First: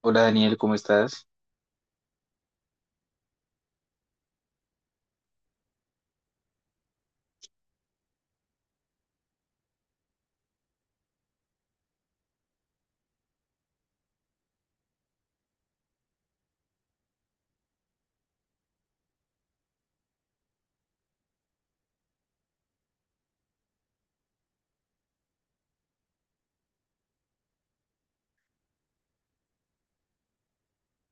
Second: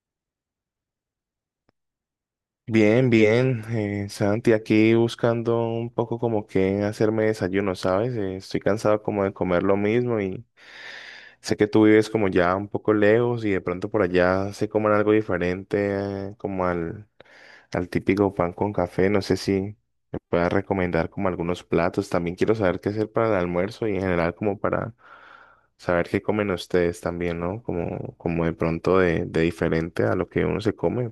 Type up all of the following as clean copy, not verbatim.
Hola Daniel, ¿cómo estás? Bien, bien, Santi, aquí buscando un poco como que hacerme desayuno, ¿sabes? Estoy cansado como de comer lo mismo y sé que tú vives como ya un poco lejos y de pronto por allá se coman algo diferente, como al típico pan con café. No sé si me puedas recomendar como algunos platos. También quiero saber qué hacer para el almuerzo y en general como para saber qué comen ustedes también, ¿no? Como, como de pronto de diferente a lo que uno se come.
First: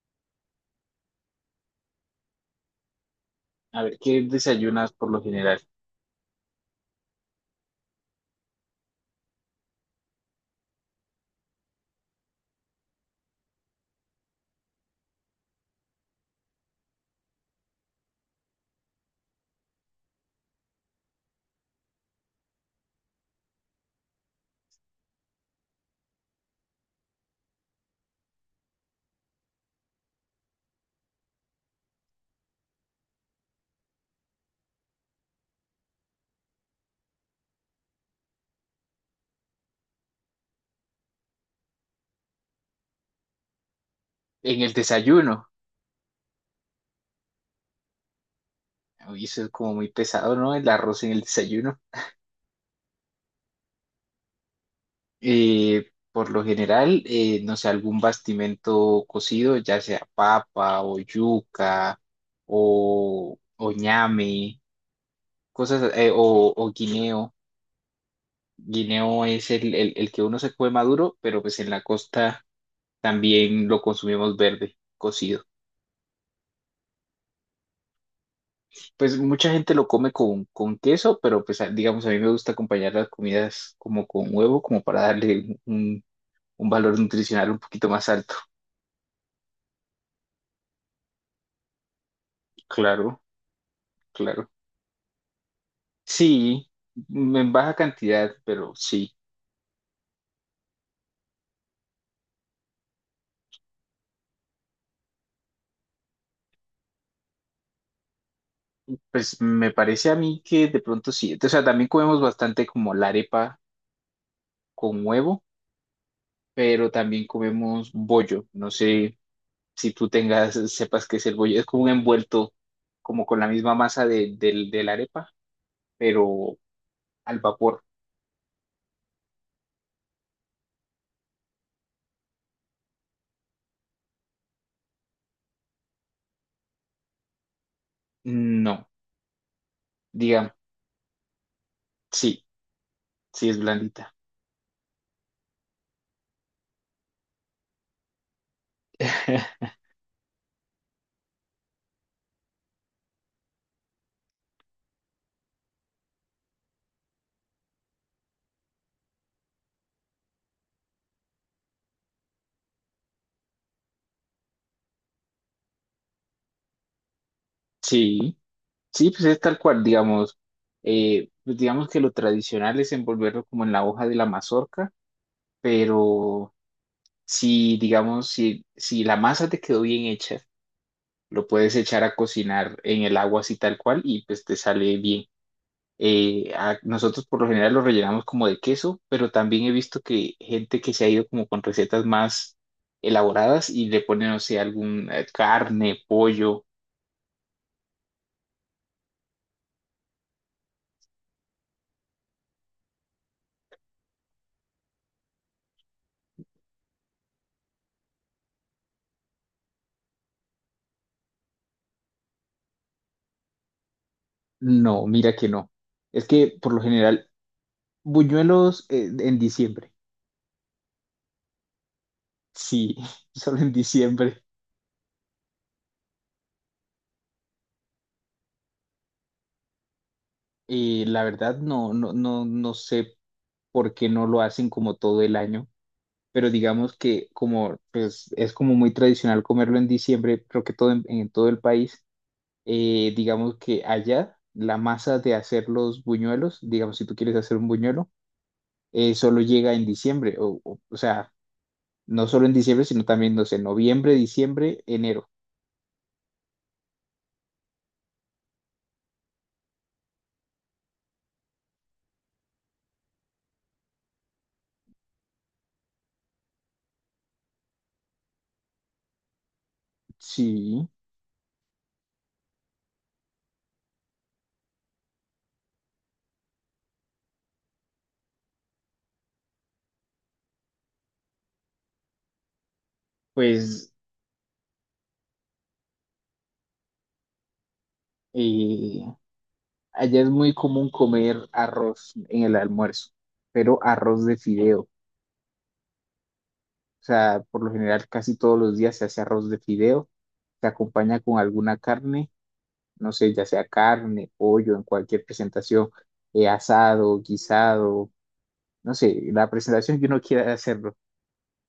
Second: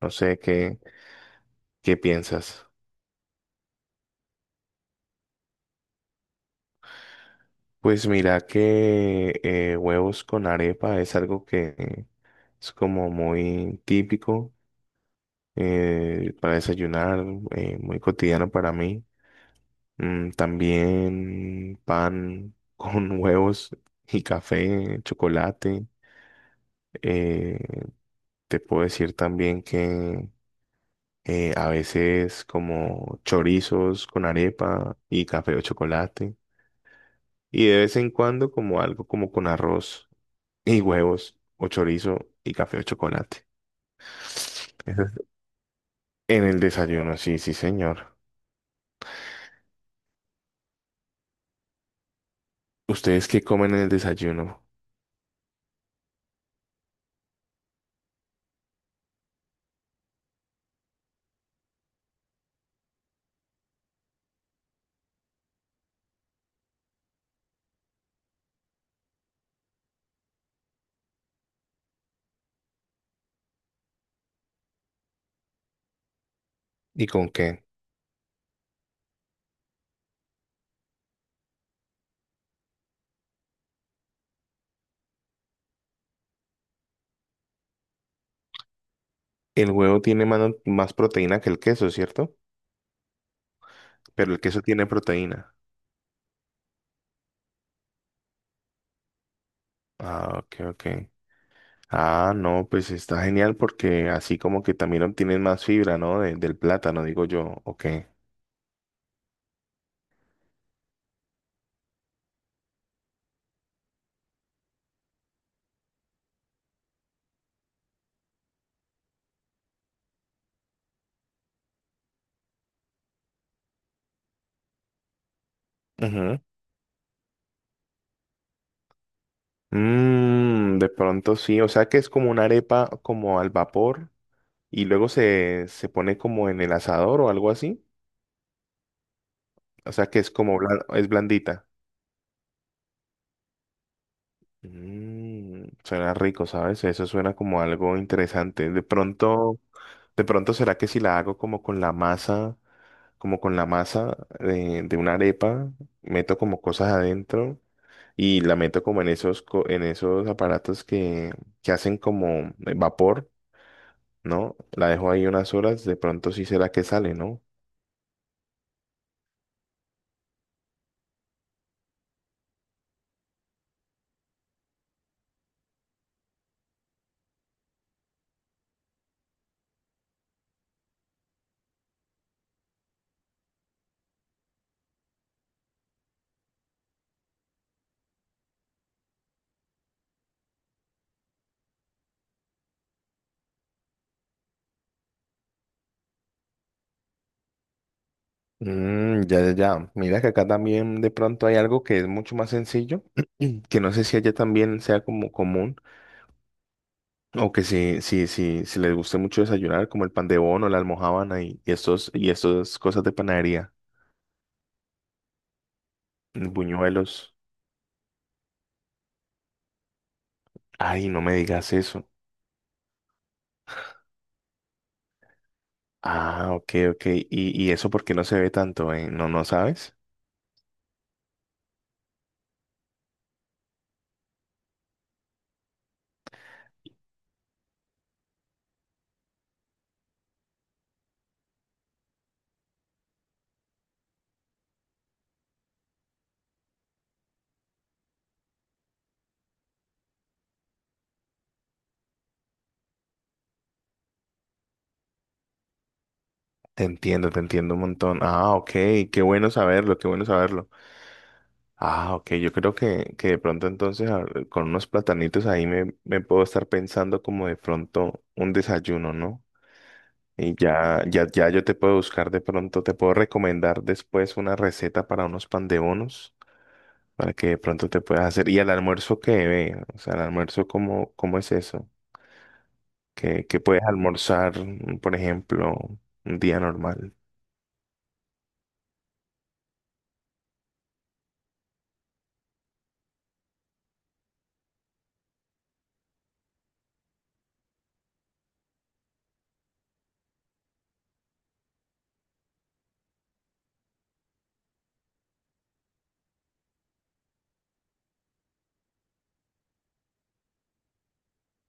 No sé qué. ¿Qué piensas? A ver, ¿qué desayunas por lo general? Pues mira que huevos con arepa es algo que es como muy típico, para desayunar, muy cotidiano para mí. Mm, también pan con huevos y café, chocolate. Eh, Te puedo decir también que a veces como chorizos con arepa y café o chocolate. Y de vez en cuando como algo como con arroz, y huevos o chorizo y café o chocolate. En el Eso es. desayuno. En el desayuno, sí, sí, señor. Uy, eso es como muy pesado, ¿no? El arroz en el desayuno. ¿Ustedes qué comen en el desayuno? Por lo general, no sé, algún bastimento cocido, ya sea papa o yuca o ñame, cosas, o guineo. Guineo es el que uno se come maduro, pero pues en la costa también lo consumimos verde, cocido. ¿Y con qué? Pues mucha gente lo come con queso, pero pues a- digamos, a mí me gusta acompañar las comidas como con huevo, como para darle un valor nutricional un poquito más alto. El huevo tiene más proteína que el queso, ¿cierto? Claro, Pero el claro. queso tiene proteína. Sí, m- en baja cantidad, pero sí. Ah, ok, ok. Ah, no, pues está genial porque así como que también obtienen más fibra, ¿no? Del plátano, digo yo. Ok. Pues me parece a mí que de pronto sí. O sea, también comemos bastante como la arepa con huevo, pero también comemos bollo. No sé si tú tengas, sepas qué es el bollo. Es como un envuelto, como con la misma masa del de la arepa, Ujú. pero al vapor. Mm, de pronto sí, o sea que es como una arepa como al vapor, y luego se pone como en el asador o algo así. No, O sea que es digamos, como es blandita. sí, sí es blandita. Mm, suena rico, ¿sabes? Eso suena como algo interesante. De pronto será que si la hago como con la masa, como con la masa de una arepa, meto como cosas adentro y la meto como en esos, en esos aparatos que hacen como vapor, ¿no? La dejo ahí unas horas, de pronto sí será que sale, ¿no? Sí, sí, pues es tal cual, digamos, pues digamos que lo tradicional es envolverlo como en la hoja de la mazorca, pero si, digamos, si la masa te quedó bien hecha, lo puedes echar a cocinar en el agua así tal cual y pues te sale bien. A- nosotros por lo general lo rellenamos como de queso, pero también he visto que gente que se ha ido como con recetas más elaboradas y le ponen, no sé, algún carne, pollo. Mm, ya, ya, ya. Mira que acá también de pronto hay algo que es mucho más sencillo, que no sé si allá también sea como común o que si, si, si, si les guste mucho desayunar, como el pan de bono, la almojábana y estos, y estas cosas de panadería, No, mira que no. Es mm, que por lo general, buñuelos. buñuelos en diciembre. Ay, no me digas eso. Sí, solo en diciembre. Ah, ok, ok. Y eso porque no se ve tanto, ¿eh? No, no sabes. La verdad no, no, no, no sé por qué no lo hacen como todo el año, pero digamos que como pues, es como muy tradicional comerlo en diciembre, creo que todo en todo el país. Eh, digamos que allá la masa de hacer los buñuelos, digamos si tú quieres hacer un buñuelo, solo llega en diciembre, o sea, no solo en diciembre, sino también, no sé, noviembre, diciembre, enero. Te entiendo un montón. Ah, ok, qué bueno saberlo, qué bueno saberlo. Ah, ok, yo creo que de pronto entonces con unos platanitos ahí me, me puedo estar pensando como de pronto un desayuno, ¿no? Y Sí, ya, ya, ya yo te puedo buscar de pronto, te puedo recomendar después una receta para unos pan de bonos, para que de pronto te puedas hacer. ¿Y al almuerzo qué ve? O sea, el almuerzo, ¿cómo, cómo es eso? ¿Qué, qué puedes pues almorzar, mm, por ejemplo, un día normal? eh, allá es muy común comer arroz en el almuerzo, pero arroz de fideo. O sea, por lo general casi todos los días se hace arroz de fideo, se acompaña con alguna carne, no sé, ya sea carne, pollo, en cualquier presentación, asado, guisado, no sé, la presentación que uno quiera hacerlo.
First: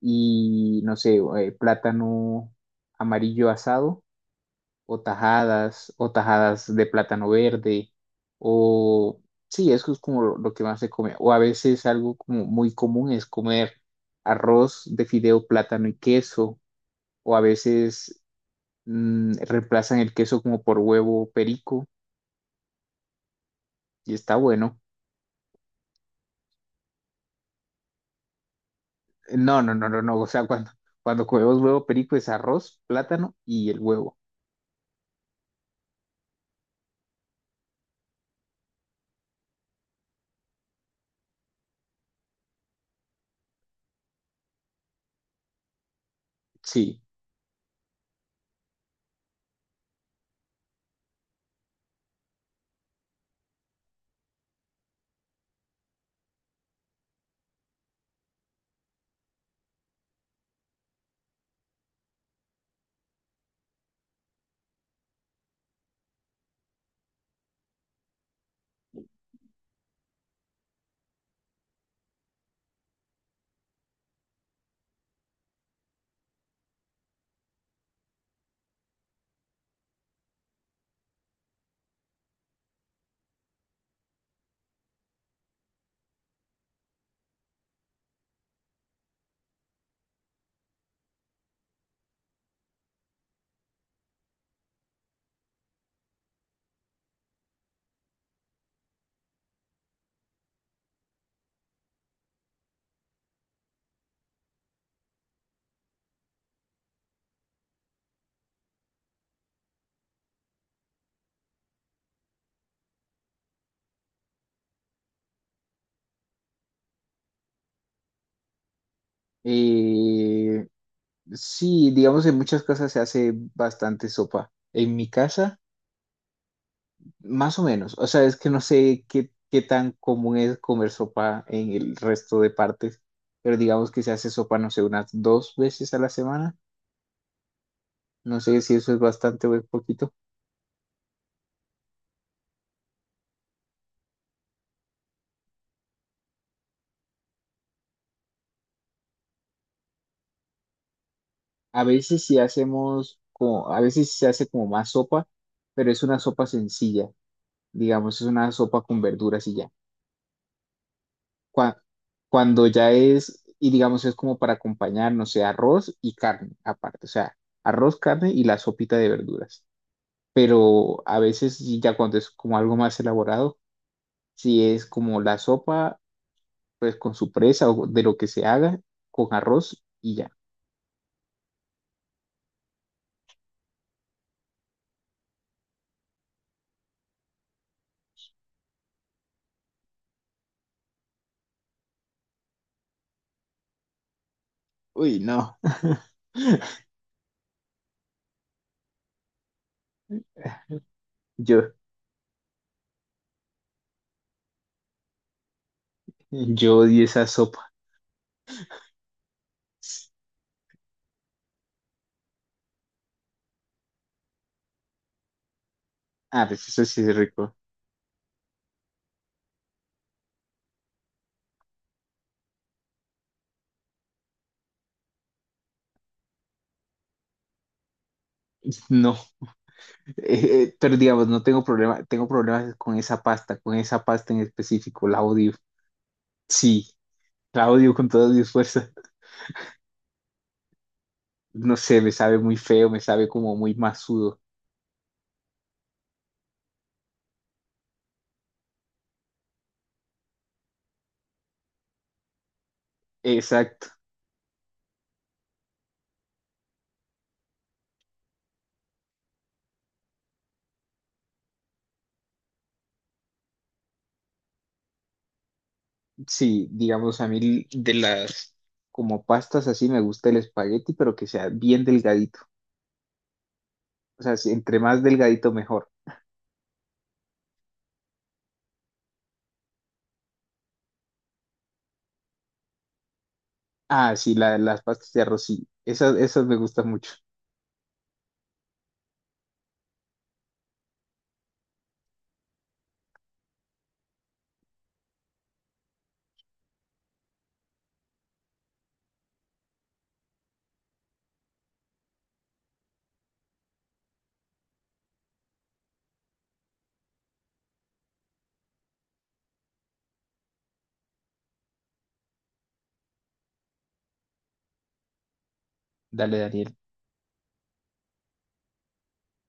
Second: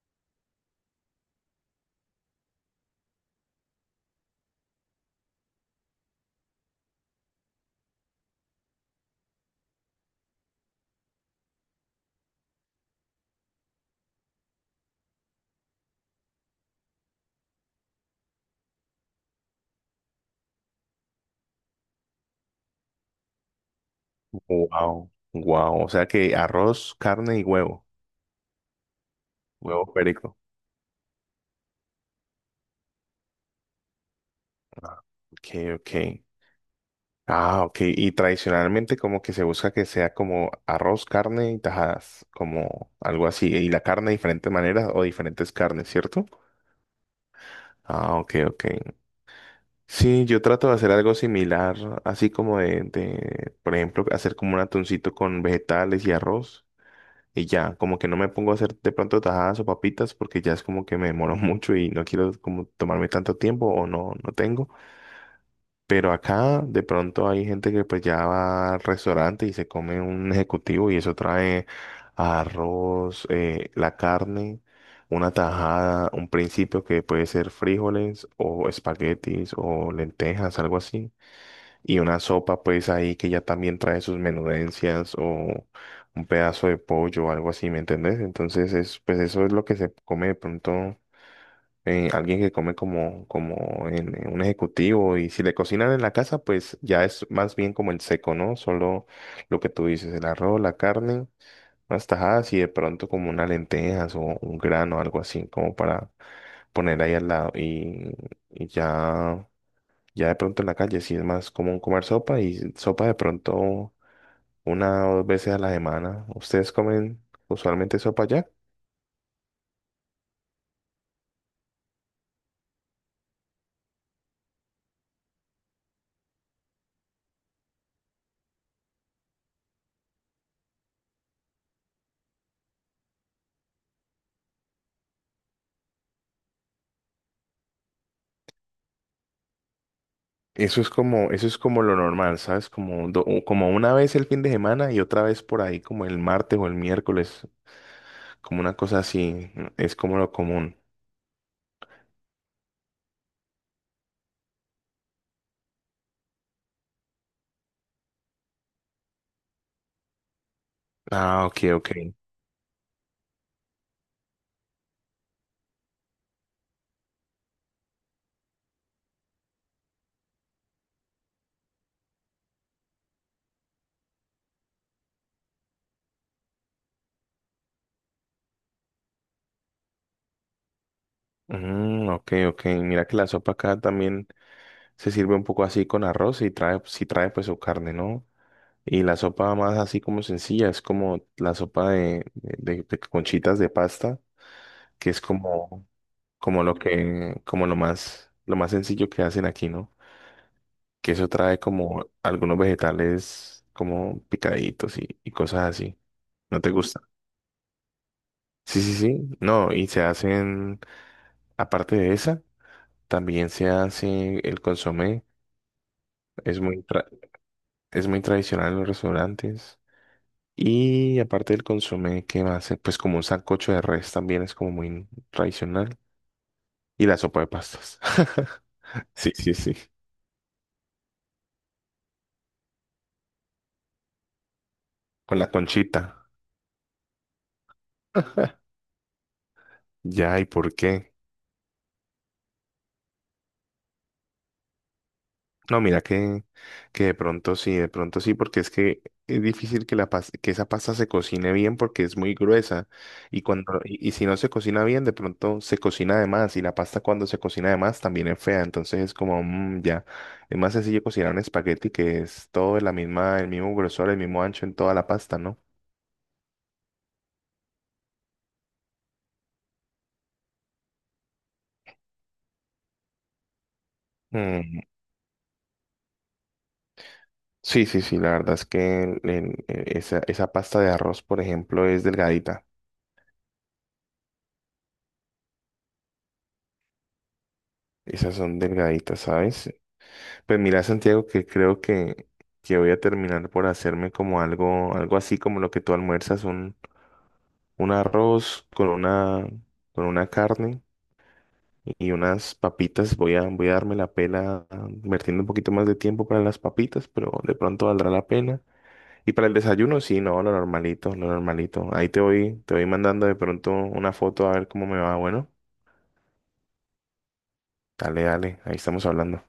Y no sé, plátano amarillo asado o tajadas de plátano verde o sí, eso es como lo que más se come. O a veces algo como muy común es comer arroz de fideo, plátano y queso o a veces reemplazan el queso como por huevo perico y está bueno. Wow, wow. O sea que arroz, carne y huevo, No, no, huevo no, no, no. O perico. sea, cuando comemos huevo perico es arroz, plátano y el huevo. Ah, ok, ok. Ah, ok. Y tradicionalmente como que se busca que sea como arroz, carne y tajadas, como algo así. Y la carne de diferentes maneras o diferentes carnes, ¿cierto? Sí. Ah, ok, ok. Sí, yo trato de hacer algo similar, así como de, por ejemplo, hacer como un atuncito con vegetales y arroz. Y ya, como que no me pongo a hacer de pronto tajadas o papitas porque ya es como que me demoro mucho y no quiero como tomarme tanto tiempo o no, no tengo. Pero acá de pronto hay gente que pues ya va al restaurante y se come un ejecutivo y eso trae arroz, la carne, una tajada, un principio que puede ser frijoles o espaguetis o lentejas, algo así. Y una sopa pues ahí que ya también trae sus menudencias o un pedazo de pollo o algo así, ¿me entendés? Entonces es, pues eso es lo que se come de pronto, alguien que come como, como en un ejecutivo, y si le cocinan en la casa, pues ya es más bien como el seco, ¿no? Solo lo que tú dices, el arroz, la carne, unas tajadas y de pronto como unas lentejas o un grano, algo así, como para poner ahí al lado y ya, ya de pronto en la calle, sí es más común comer sopa y sopa de pronto una o dos veces a la semana. ¿Ustedes comen usualmente sopa ya? Eh, sí, digamos en muchas casas se hace bastante sopa. En mi casa, más o menos. O sea, es que no sé qué, qué tan común es comer sopa en el resto de partes, pero digamos que se hace sopa, no sé, unas 2 veces a la semana. No sé si eso es bastante o es poquito. Eso es como lo normal, ¿sabes? Como, como una vez el fin de semana y otra vez por ahí, como el martes o el miércoles, como una cosa así, mm, es como lo común. A veces sí hacemos como, a veces sí se hace como más sopa, pero es una sopa sencilla. Digamos, es una sopa con verduras y ya. Ah, ok, Cua- ok. cuando ya es, y digamos, es como para acompañar, no sé, arroz y carne aparte, o sea, arroz, carne y la sopita de verduras. Pero a veces, sí, ya cuando es como algo más elaborado, si es como la sopa, pues con su presa o de lo que se haga, con arroz y ya. Mm, ok, ok. Mira que la sopa acá también se sirve un poco así con arroz y trae, si trae pues su carne, ¿no? Y la sopa más así como sencilla, es como la sopa de conchitas de pasta, que Uy, es no. como, como lo que, como lo más sencillo que hacen aquí, ¿no? Que eso trae Yo, como algunos vegetales como picaditos y cosas así. ¿No te yo gusta? odio esa sopa. Sí, sí, sí. No, y se hacen, aparte de esa, también se hace el consomé. Ah, Es pues eso sí es rico. es muy tradicional en los restaurantes. Y aparte del consomé, ¿qué más? Pues como un sancocho de res también es como muy tradicional. Y la sopa de pastas. No. Sí, sí, sí. Pero digamos, no tengo problema, tengo problemas con esa pasta en específico, la Con la odio. conchita. Sí, la odio con todas mis fuerzas. Ya, ¿y por qué? No sé, me sabe muy feo, me sabe como muy masudo. No, mira que de pronto sí, porque es que es difícil que, que esa pasta se cocine bien porque es muy gruesa y, cuando, Exacto. Y si no se cocina bien, de pronto se cocina de más y la pasta cuando se cocina de más también es fea, entonces es como, mm, ya, es más sencillo cocinar un espagueti que es todo de la misma, el mismo grosor, el mismo ancho en toda la pasta, ¿no? Sí, digamos, a mí de las como pastas así me gusta el espagueti, pero que sea bien delgadito. O sea, si entre Mm, más delgadito mejor. sí, sí, sí, la verdad es que esa, esa pasta de arroz, por ejemplo, es delgadita. Ah, sí, la- las pastas de arroz, sí. Esas, esas me gustan mucho. Esas son delgaditas, ¿sabes? Pues mira, Santiago, que creo que voy a terminar por hacerme como algo, algo así como lo que tú almuerzas, un arroz con una carne y unas papitas. Voy a, voy a darme la pela, ah, invirtiendo un poquito más de tiempo para las papitas, pero de pronto valdrá la pena. Y para el desayuno, sí, no, lo normalito, lo normalito. Ahí te voy mandando de pronto una foto a ver cómo me va. Bueno, Dale, Daniel. dale, dale, ahí estamos hablando.